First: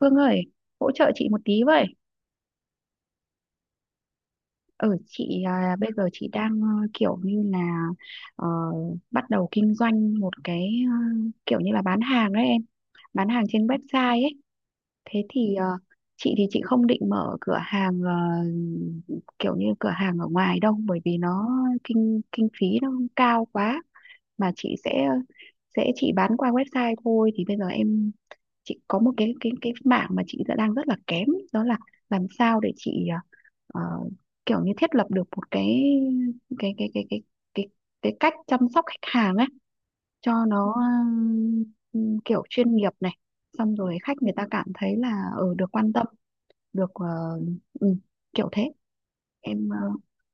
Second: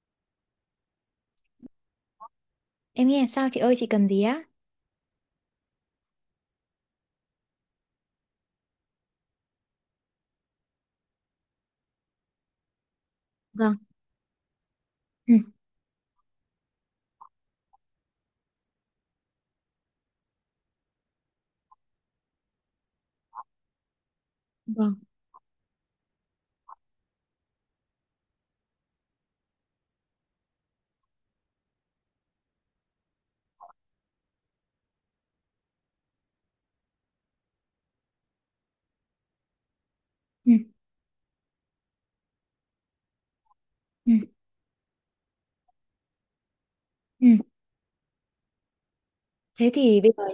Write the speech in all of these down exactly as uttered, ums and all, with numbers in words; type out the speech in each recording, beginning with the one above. Phương ơi, hỗ trợ chị một tí vậy. Em nghe sao chị ơi chị cần gì á? Ừ, chị à, bây giờ chị đang ờ, kiểu như là ờ, bắt đầu kinh doanh một cái ờ, kiểu như là bán hàng đấy em, bán hàng trên Vâng, website ấy. Thế ừ, thì ờ, chị thì chị không định mở cửa hàng, ờ, kiểu như cửa hàng ở ngoài đâu, bởi vì nó kinh kinh phí nó cao quá, mà chị vâng, sẽ sẽ chị bán qua website thôi. Thì bây giờ em, chị có một cái cái cái mảng mà chị đã đang rất là kém, đó là làm sao để chị ờ, ờ, kiểu như thiết lập được một cái cái cái cái cái cái cái cách chăm sóc khách hàng ấy cho ừ, nó ừm, kiểu chuyên nghiệp này, xong rồi ừ, khách người ta cảm thấy là ở được quan tâm, được ờ, ừ. ừ, kiểu thế em. Thế ờ, thì bây giờ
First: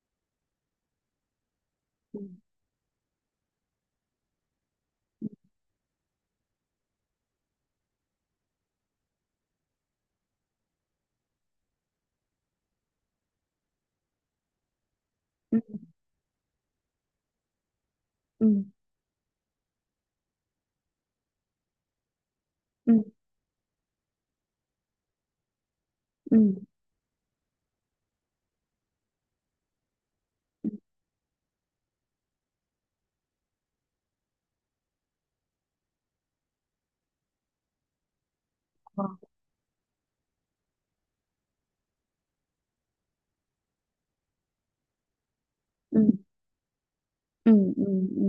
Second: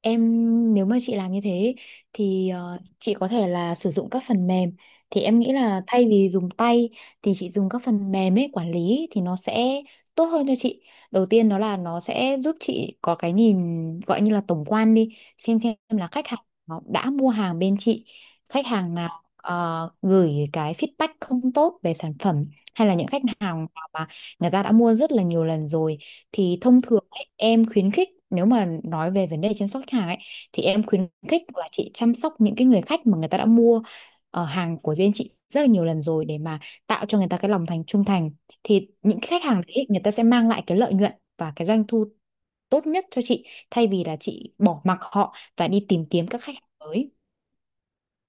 em Nếu mà chị làm như thế ừ, thì ờ, chị có thể là sử dụng các phần mềm, thì em nghĩ là thay vì dùng tay thì chị dùng các phần mềm ấy quản lý thì nó sẽ tốt hơn cho chị. Đầu tiên đó là nó sẽ giúp chị có cái nhìn gọi như là tổng quan đi, ừ, xem xem là khách hàng nó đã mua hàng bên chị, ừ, khách hàng nào ờ, gửi cái feedback không tốt về sản phẩm, hay ừ, là những khách hàng nào mà người ta đã mua rất là nhiều lần rồi. ừ, Thì thông thường ấy, em khuyến khích nếu mà nói về vấn đề chăm sóc khách hàng ấy, thì ừ, em khuyến khích là chị chăm sóc những cái người khách mà người ta đã mua ờ, hàng của bên chị rất là nhiều lần rồi, để mà tạo cho người ta cái lòng thành trung thành. Thì ừ, những cái khách hàng đấy người ta sẽ mang lại cái lợi nhuận và cái doanh thu tốt nhất cho chị, thay vì là chị bỏ mặc họ và đi ừ, tìm kiếm các khách hàng mới. Ừ, ừ, ừ.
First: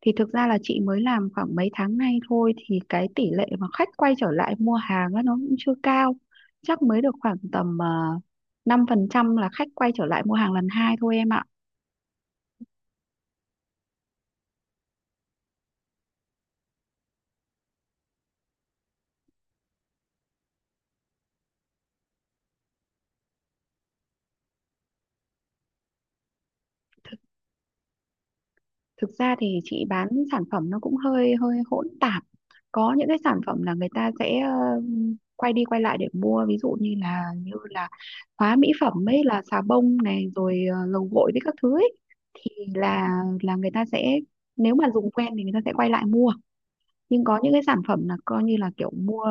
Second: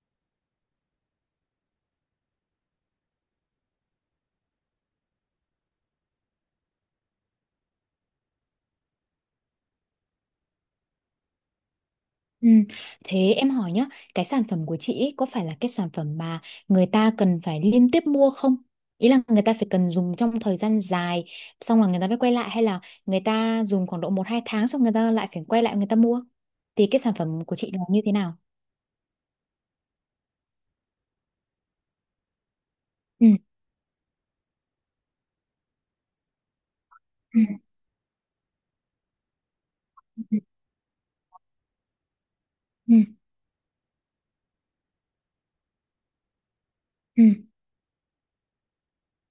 Thì thực ra là chị mới làm khoảng mấy tháng nay thôi, thì cái tỷ lệ mà khách quay trở lại mua hàng á, nó cũng chưa cao, chắc mới được khoảng tầm uh, năm phần trăm là khách quay trở lại mua hàng lần hai thôi em ạ. Ừ. Thế em hỏi nhá, cái sản phẩm của chị ý, có phải là cái sản phẩm mà người ta cần phải liên tiếp mua không? Ý là người ta phải cần dùng trong thời gian dài, xong là người ta mới quay lại, hay là người ta dùng khoảng độ một hai tháng xong người ta lại phải quay lại người ta mua? Thì cái sản phẩm của chị là như thế nào? Thực ra thì chị bán sản phẩm nó cũng hơi hơi hỗn tạp, có những cái Ừ. sản phẩm là người ta sẽ ờ, quay đi quay lại để mua, ví dụ như là Ừ. như là hóa mỹ phẩm ấy, là xà bông này Ừ. rồi ờ, dầu gội với các thứ ấy, thì Ừ. là là người ta sẽ, nếu mà dùng quen thì người ta sẽ quay lại mua. Ừ. Nhưng có những cái sản phẩm là coi như là kiểu mua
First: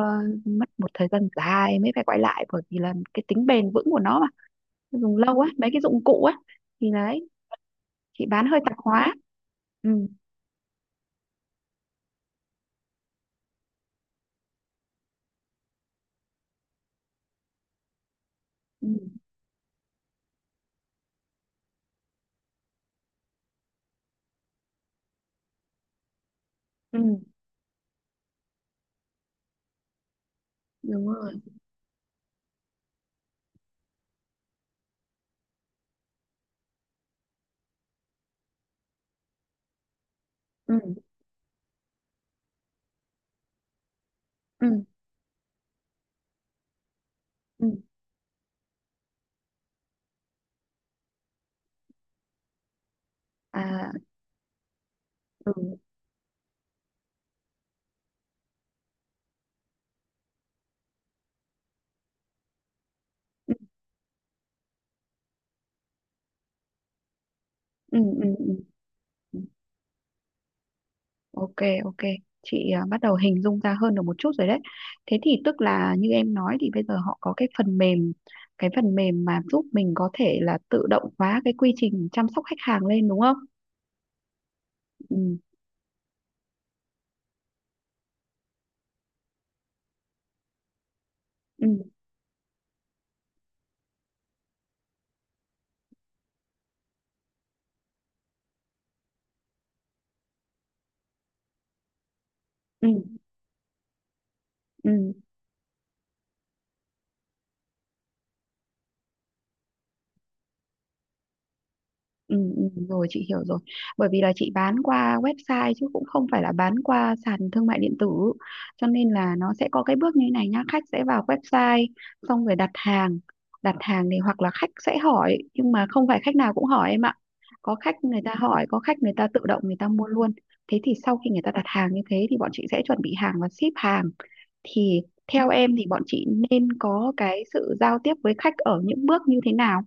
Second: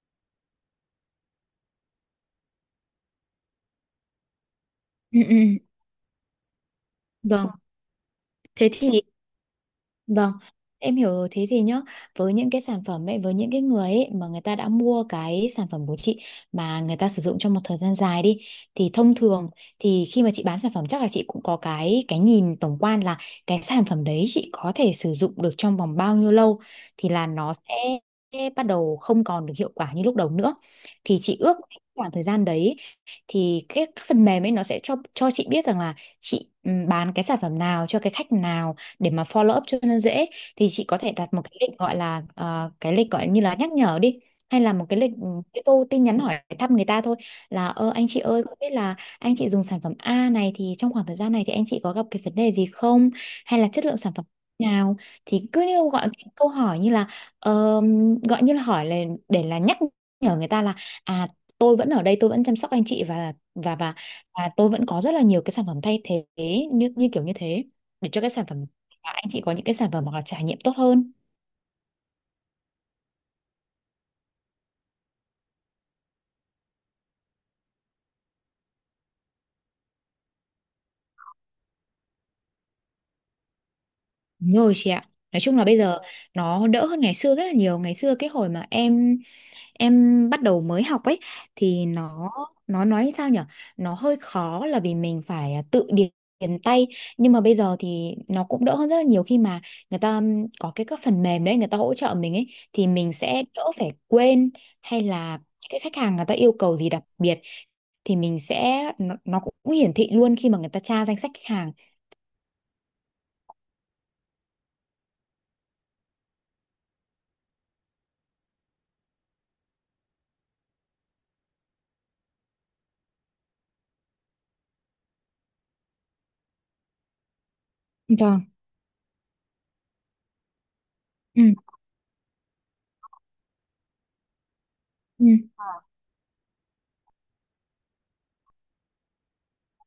mất một thời gian dài mới phải quay lại, bởi vì là cái tính bền vững của nó mà, dùng Ừ. lâu á, Ừ. mấy cái dụng cụ á, thì đấy, Vâng, chị bán hơi thế tạp thì hóa. Ừ. vâng, em hiểu rồi. Thế thì nhá, với những cái sản phẩm ấy, với những cái người ấy mà người ta đã mua cái sản phẩm của chị mà người ta sử dụng trong một thời gian dài đi, Ừ. thì thông thường thì khi mà chị bán sản phẩm chắc là chị cũng có cái cái nhìn tổng quan là cái sản phẩm đấy chị có thể sử dụng được trong vòng bao nhiêu lâu Ừ, thì là nó sẽ bắt đầu không còn được hiệu quả như lúc đầu nữa. đúng Thì chị rồi. ước khoảng thời gian đấy thì cái phần mềm ấy nó sẽ cho cho chị biết rằng là chị ừ, bán cái sản phẩm nào cho cái khách nào để mà follow up cho nó dễ. Thì Ừ, chị có thể đặt một cái lịch gọi là ờ, cái lịch gọi như là nhắc nhở đi, hay là ừ, một cái lịch ừ, cái câu tin nhắn hỏi thăm người ta thôi, ừ. là ơ anh chị ơi không biết là anh chị dùng sản phẩm A này thì trong khoảng thời gian này thì anh chị có gặp cái vấn đề gì không, hay là chất À, lượng sản phẩm nào. Thì ừ, cứ như gọi cái câu hỏi như là ờ, gọi như là hỏi là để là nhắc nhở người ta là à, tôi vẫn ở đây tôi vẫn chăm sóc anh chị và ừ, và và và tôi vẫn có rất là nhiều cái sản phẩm thay thế, như như kiểu như thế, ừ, để cho ừ. cái Ừ, sản phẩm và anh ừ. chị có những cái sản phẩm hoặc là trải nghiệm tốt hơn. Ok, ok. Chị à, bắt đầu hình dung ra hơn được một chút rồi đấy. Thế thì tức là như em nói thì bây giờ họ có cái phần mềm, cái phần mềm mà giúp mình có thể là tự động hóa cái quy trình chăm sóc khách hàng lên, đúng không? Đúng rồi chị ạ, Ừ, nói chung là bây giờ nó đỡ hơn ngày xưa rất là nhiều. Ngày xưa cái hồi mà em em bắt đầu mới học ấy ừ, thì nó nó nói sao nhở, nó hơi khó là vì mình phải à, tự điền, điền tay, nhưng mà bây giờ thì nó cũng đỡ hơn rất là nhiều khi mà người ta có cái các phần mềm đấy người ta hỗ trợ mình ấy, thì ừ, mình sẽ đỡ phải quên, hay ừ. là cái khách hàng người ta yêu cầu gì đặc biệt thì mình sẽ nó, nó cũng hiển thị luôn khi mà người ta tra danh sách khách hàng. Ừ, ừ, rồi chị hiểu rồi. Bởi vì là chị bán qua website chứ cũng không phải là bán qua sàn thương mại điện tử, cho nên là nó sẽ có cái bước như thế này nhá: khách sẽ vào website, xong rồi đặt hàng. Đặt hàng thì hoặc là khách sẽ hỏi, nhưng mà không phải khách nào cũng hỏi em ạ, có khách người ta Vâng. hỏi, có khách người ta tự động người ta mua luôn. Thế thì sau khi người Ừ, ta đặt hàng như thế thì bọn chị sẽ chuẩn bị hàng và ship hàng, thì ừ, theo em thì bọn chị nên có cái sự giao tiếp với khách ở những bước như thế nào,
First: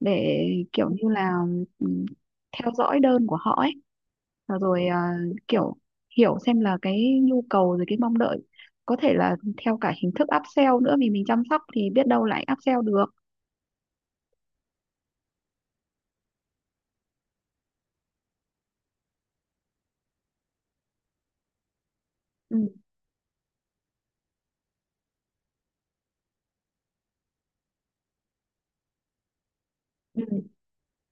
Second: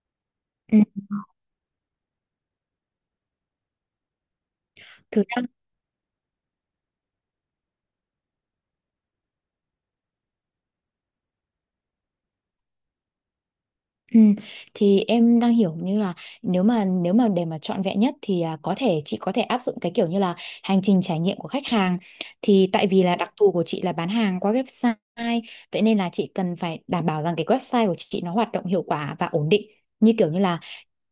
để ừ. kiểu như là ừm, theo dõi đơn của họ ấy, và rồi à, Thực ra kiểu hiểu xem là cái nhu cầu rồi cái mong đợi, có thể là theo cả hình thức upsell nữa, vì mình chăm sóc thì biết đâu lại upsell được. ừ. Thì em đang hiểu như là nếu mà nếu mà để mà trọn vẹn nhất thì à, có thể chị có thể áp dụng cái kiểu như là hành trình trải nghiệm của khách hàng, Ừ, thì tại vì là đặc thù của chị là bán hàng qua website, vậy nên là chị cần phải đảm bảo rằng cái website của chị nó hoạt động hiệu quả và ổn định. Như ừ, kiểu như là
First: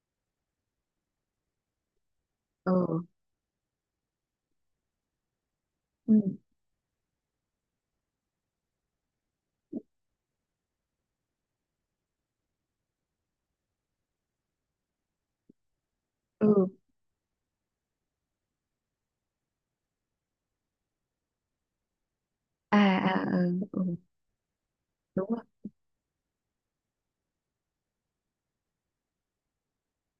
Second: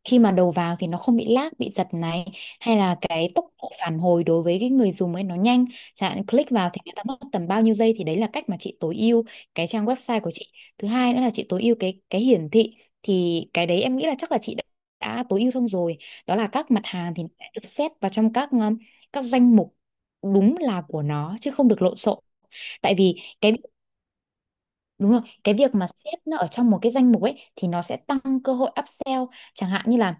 khi mà đầu vào thì nó không bị lag bị giật này, hay là ừ, cái tốc độ phản hồi đối với cái người dùng ấy nó nhanh, chẳng ừ, hạn click vào thì người ta mất tầm bao nhiêu giây, thì đấy là cách mà chị tối ưu cái trang website của chị. Thứ hai nữa là chị tối ưu cái cái hiển thị, thì cái đấy em nghĩ là chắc là chị đã, đã tối ưu xong rồi, đó là ừ, các mặt hàng thì nó sẽ được xét vào trong các um, các danh mục đúng là của nó chứ không được lộn xộn. à, Tại à, vì ừ, cái ừ, đúng rồi, đúng rồi, cái việc mà xếp nó ở trong một cái danh mục ấy thì nó sẽ tăng cơ hội upsell. Chẳng hạn như là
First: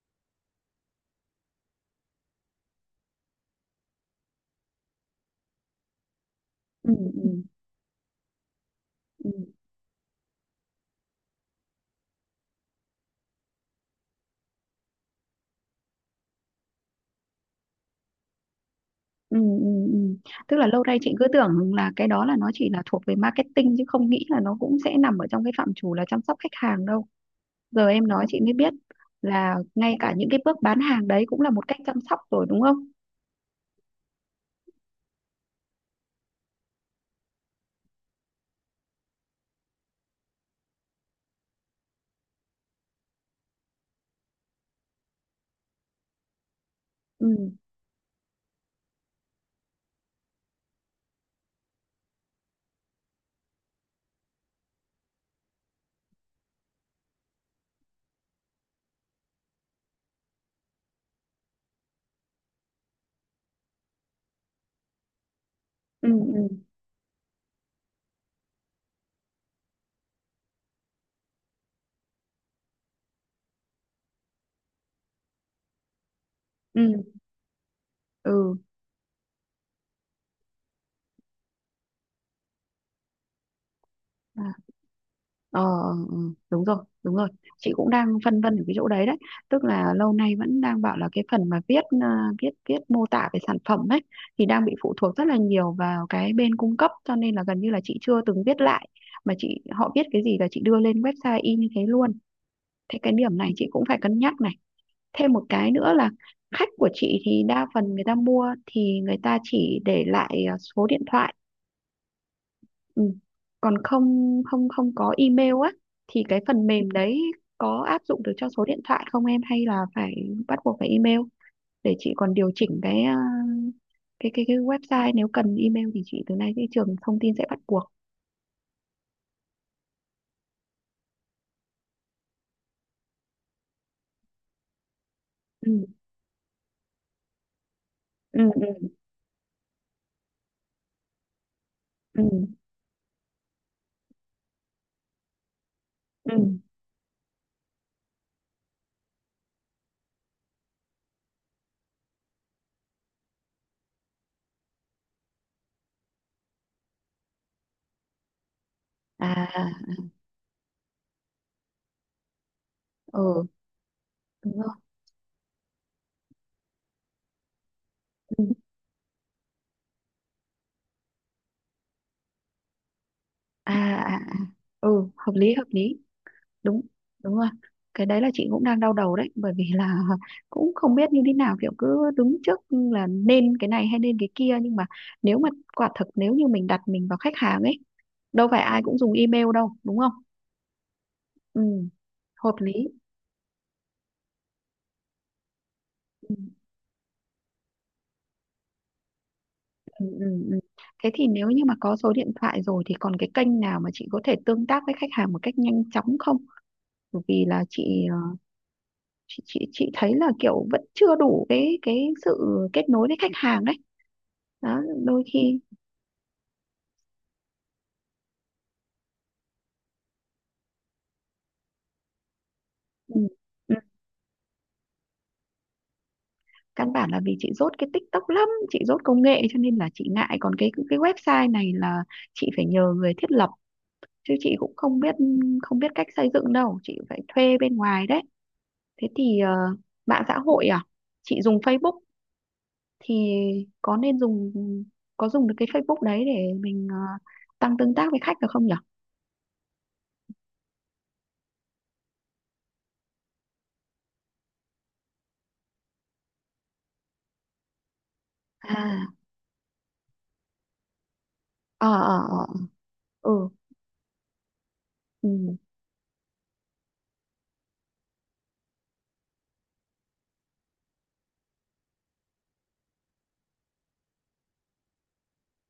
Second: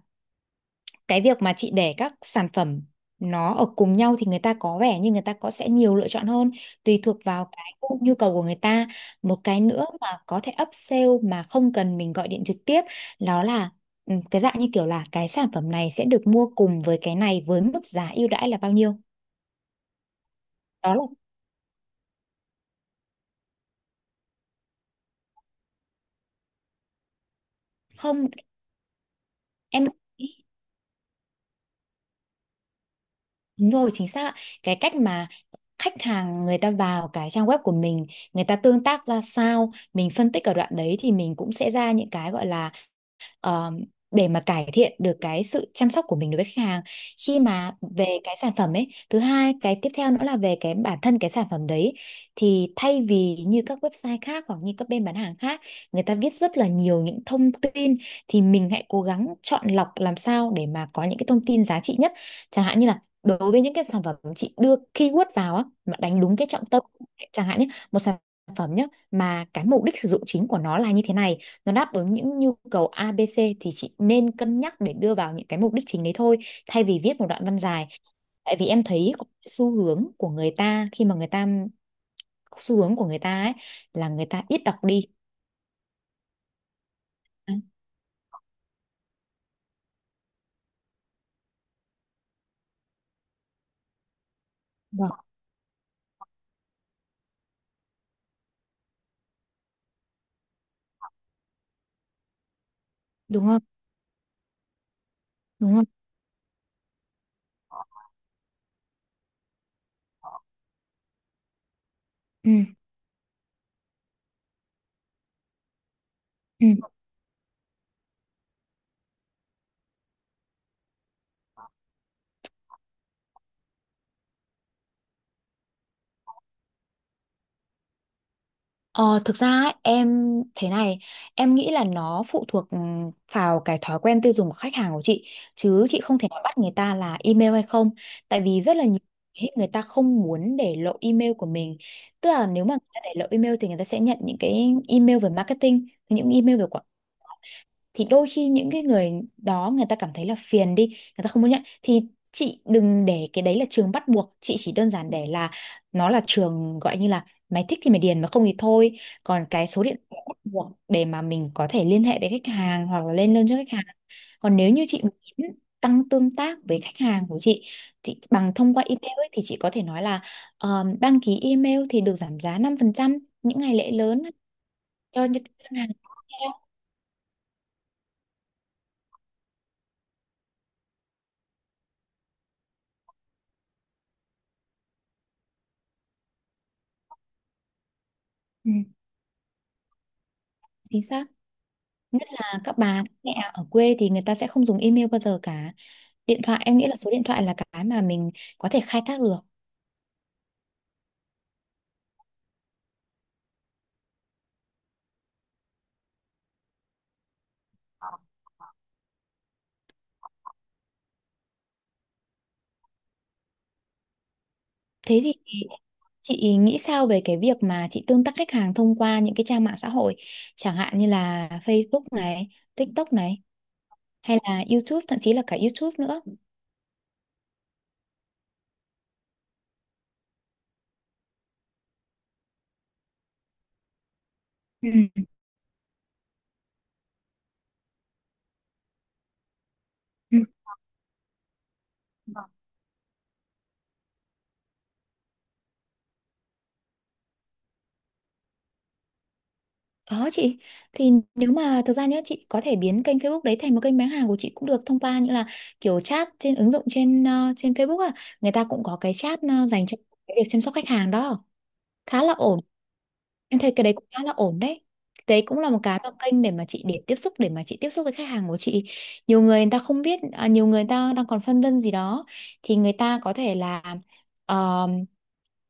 cái việc mà chị để các sản phẩm nó ở cùng nhau thì người ta có vẻ như người ta có sẽ nhiều lựa chọn hơn, ừ, tùy thuộc ừ, vào cái gu- nhu cầu của người ta. ừ, Một cái nữa mà có thể upsell mà không cần mình gọi điện trực tiếp, đó là ừ, cái dạng như kiểu là cái sản phẩm này sẽ được mua cùng với cái này với mức giá ưu đãi là bao nhiêu. ừ, ừ, ừ. Tức là lâu Đó nay là chị cứ tưởng là cái đó là nó chỉ là thuộc về marketing, chứ không nghĩ là nó cũng sẽ nằm ở trong cái phạm trù là chăm sóc khách hàng đâu. Giờ em nói Không chị mới biết là em, ngay cả những cái bước bán hàng đấy cũng là một cách chăm sóc rồi, đúng không? đúng rồi, chính xác ạ. Cái cách mà khách hàng người ta vào cái trang web của mình, người ta tương tác ra sao, mình phân tích ở đoạn đấy thì mình cũng sẽ ra những cái gọi là ờ, để mà cải thiện được cái sự chăm sóc của mình đối với khách hàng Ừ, khi mà về cái sản phẩm ấy. Thứ hai, cái tiếp theo nữa là về cái bản thân cái sản phẩm đấy, thì thay vì như các website khác hoặc như các bên bán hàng khác người ta viết rất là nhiều những thông tin, thì mình hãy cố gắng chọn lọc làm sao để mà có những cái thông tin giá trị nhất. Chẳng hạn như là đối với những cái sản phẩm chị đưa keyword vào á mà ừ, đánh đúng cái ừ, trọng tâm, chẳng hạn nhé, một sản phẩm nhé mà cái mục đích sử dụng chính của nó là như thế này, nó đáp ứng những nhu cầu a bê xê, thì chị nên cân nhắc để đưa vào những cái mục đích chính đấy thôi, ừ, thay vì viết một đoạn văn dài. ừ, Tại vì em thấy có xu hướng của người ta khi mà người ta xu hướng của người ta ấy là người ta à, ít đọc đi. ờ, ừ, đúng rồi, đúng rồi. Đấy, Chị cũng đang phân vân ở cái chỗ đấy đấy, tức là lâu nay vẫn đang bảo là cái phần mà viết à, viết viết mô tả về sản phẩm ấy, thì đang bị phụ đúng thuộc rất không, là nhiều vào cái bên cung cấp, cho nên là gần như là chị chưa từng viết lại, mà chị, họ viết cái gì là chị đưa lên website y như thế luôn. Thế cái điểm đúng này không, chị cũng phải cân nhắc này. Thêm một cái đúng không, nữa là khách của chị thì đa phần người ta mua thì người ta chỉ để lại à, số điện thoại. ừ. Ừ. Còn không không không có email á, thì cái phần Ừ. mềm đấy có áp dụng được cho số điện thoại không em, hay là phải bắt buộc phải email, để chị còn điều chỉnh cái à, cái cái cái website, nếu cần email thì chị từ nay cái trường thông tin sẽ bắt buộc. Ờ, thực ra ấy, em thế này, em nghĩ là nó phụ thuộc ừm, vào cái thói quen tiêu dùng của khách hàng của chị, Ừ, chứ chị không thể nói bắt người ta là email hay không. Tại ừ, vì ừ, rất là nhiều khi người ta không muốn để lộ email của mình, ừ, tức là nếu mà người ta để lộ email thì người ta sẽ nhận những cái email về marketing, những ừ, email về quảng, thì đôi khi những cái người đó người ta cảm thấy là phiền đi, người ta không muốn nhận, thì chị đừng để cái đấy là trường bắt buộc, chị chỉ đơn giản để là nó là trường gọi như là mày thích thì mày điền mà không thì thôi. Còn cái à, số điện thoại bắt buộc để mà mình có thể liên hệ với khách hàng hoặc là lên ừ, đơn cho khách hàng. Còn đúng rồi, nếu như chị muốn tăng tương tác với khách hàng của chị thì ừ. bằng thông qua email ấy, thì chị có thể nói là ờ, đăng ký email thì được giảm giá năm phần trăm những À, ngày lễ à, à. lớn, Ừ, cho hợp những lý, hợp ngân hàng lý, tiếp theo. đúng đúng rồi. Cái đấy là chị cũng đang đau đầu đấy, bởi vì là cũng không biết như thế nào, kiểu cứ đứng trước là nên cái này hay nên cái kia, nhưng mà nếu mà quả thực nếu như mình đặt mình vào khách hàng ấy, đâu phải Ừ, ai cũng dùng email đâu, đúng không? chính xác. Ừ, Nhất hợp là lý. các bà các mẹ ở quê thì người ta sẽ không dùng email bao giờ cả. Điện thoại em nghĩ là số điện thoại là cái mà mình có thể khai thác được. Ừ, ừ, ừ. Thế thì nếu như mà có số điện thoại rồi thì còn cái kênh nào mà chị có thể tương tác với khách hàng một cách nhanh chóng không, bởi vì là chị ờ, chị chị chị thấy là kiểu vẫn chưa đủ cái cái sự kết nối với khách hàng đấy, đó, Thế đôi thì khi. chị nghĩ sao về cái việc mà chị tương tác khách hàng thông qua những cái trang mạng xã hội, chẳng hạn như là Facebook này, TikTok Ừ. này, Ừ. hay là YouTube, thậm chí là cả YouTube nữa. Căn bản là vì chị dốt cái TikTok lắm, chị dốt công nghệ cho nên là chị ngại, còn cái cái website này là chị phải nhờ người thiết lập, chứ chị cũng Ừ. không biết, không biết cách xây dựng đâu, chị phải thuê bên ngoài đấy. Thế thì ờ, mạng xã Ừ. hội à? Chị dùng Facebook thì có nên dùng có dùng được cái Facebook đấy để mình ờ, tăng tương tác với khách được không nhỉ? Có chị, thì nếu mà thực ra nhé chị có thể biến kênh Facebook đấy thành một kênh bán hàng của chị cũng được, thông qua như là kiểu chat trên ứng dụng trên ờ, trên Facebook à, người ta cũng có À, cái chat ờ, dành cho cái việc chăm sóc khách hàng đó, ờ, ờ, khá là ờ. ổn. Ừ, Em thấy cái đấy cũng khá là ổn đấy. Đấy ừ, cũng là một cái mà kênh để mà chị để tiếp xúc để mà chị tiếp xúc với khách hàng của chị. Nhiều người người ta không biết, à, nhiều người ta đang còn phân vân gì đó thì người ta có thể là ờ,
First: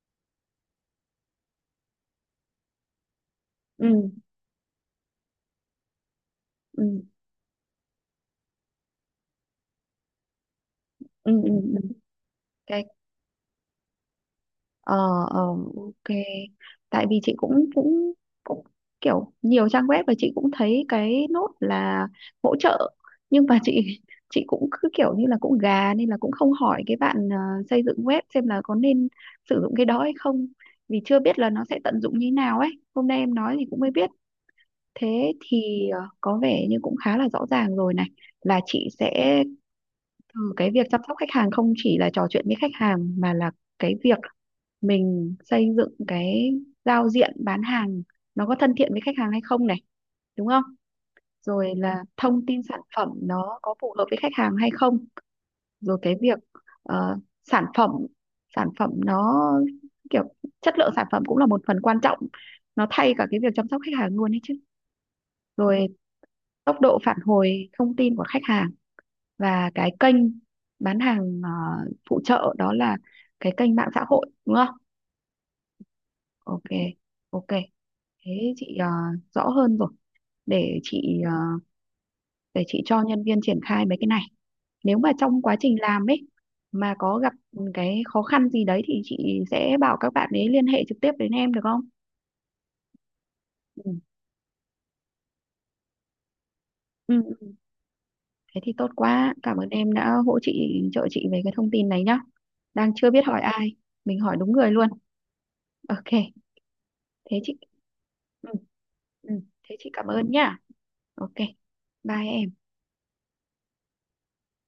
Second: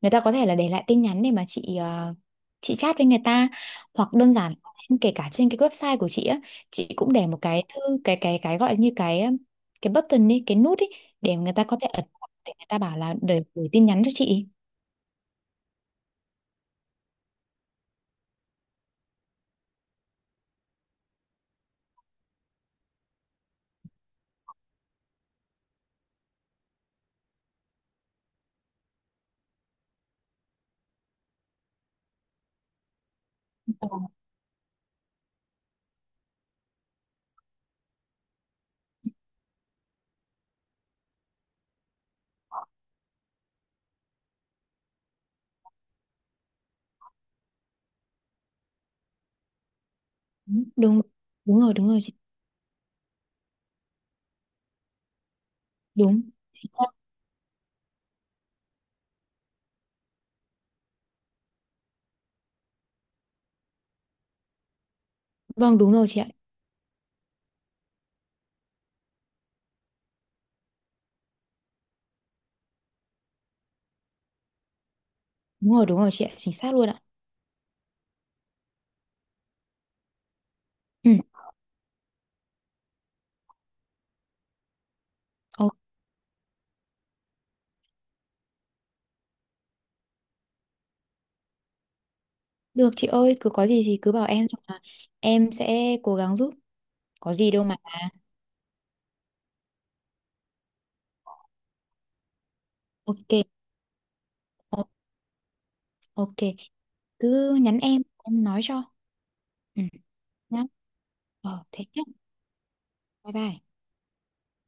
người ta có thể là để lại tin nhắn để mà chị ờ, chị chat với người ta, ừ, hoặc đơn giản trên- kể cả trên cái website của chị á, ừ, chị cũng để một cái thư cái cái cái gọi như cái cái button đi, cái nút ý, ừ, để ừ. người ta có thể Ừ. ấn vào để người ta Cái bảo là để gửi tin nhắn cho chị. ờ ờ, ok, tại vì chị cũng cũng cũng kiểu nhiều trang web và chị cũng thấy cái nốt là hỗ trợ, nhưng mà chị chị cũng cứ kiểu như là cũng gà, nên là cũng không hỏi cái bạn ờ, xây dựng web xem là có nên sử dụng cái đó hay không, vì chưa biết là nó sẽ tận dụng như thế nào ấy, hôm nay em nói thì cũng mới biết. Thế thì ờ, có vẻ như cũng khá là rõ ràng rồi này, là chị sẽ, ừ, cái việc chăm sóc khách hàng không chỉ là trò chuyện với khách hàng mà là cái việc mình xây dựng cái giao diện bán hàng nó có thân thiện với khách hàng hay không này, đúng không? Đúng, đúng, đúng rồi, Rồi đúng rồi là chị. thông tin sản phẩm nó có phù hợp với khách hàng hay không, rồi cái Đúng. việc ờ, sản phẩm sản phẩm nó kiểu chất lượng sản phẩm cũng là một phần quan trọng, nó thay cả cái việc chăm sóc khách hàng luôn ấy chứ. Vâng Rồi đúng rồi chị ạ. tốc độ phản hồi thông tin của khách hàng, và cái kênh bán hàng ờ, phụ trợ, đó là cái kênh mạng xã hội, đúng không? Đúng rồi đúng rồi chị ạ. Chính Ok, xác luôn ạ. ok. Thế chị ờ, rõ hơn rồi. Để Ừ. chị ờ, để chị cho nhân viên triển khai mấy cái này. Nếu mà trong quá Ồ, trình làm ấy mà có gặp cái khó khăn gì đấy thì chị sẽ bảo các bạn ấy liên hệ trực tiếp đến em được không? được chị ơi. Cứ có gì Ừ. thì cứ bảo em. Là em sẽ cố gắng giúp. Ừ. Có gì đâu mà. Thế thì tốt quá. Cảm ơn em đã hỗ chị trợ chị về cái thông tin này nhá. Đang chưa biết Ok. hỏi ai, mình hỏi đúng người luôn. O- Ok. ok. thế Cứ chị nhắn em. Em Ừ, nói cho. ừ, thế Ừ. chị cảm ơn nhá. Nhá. Ok, Ờ thế nhá. bye em. Bye bye.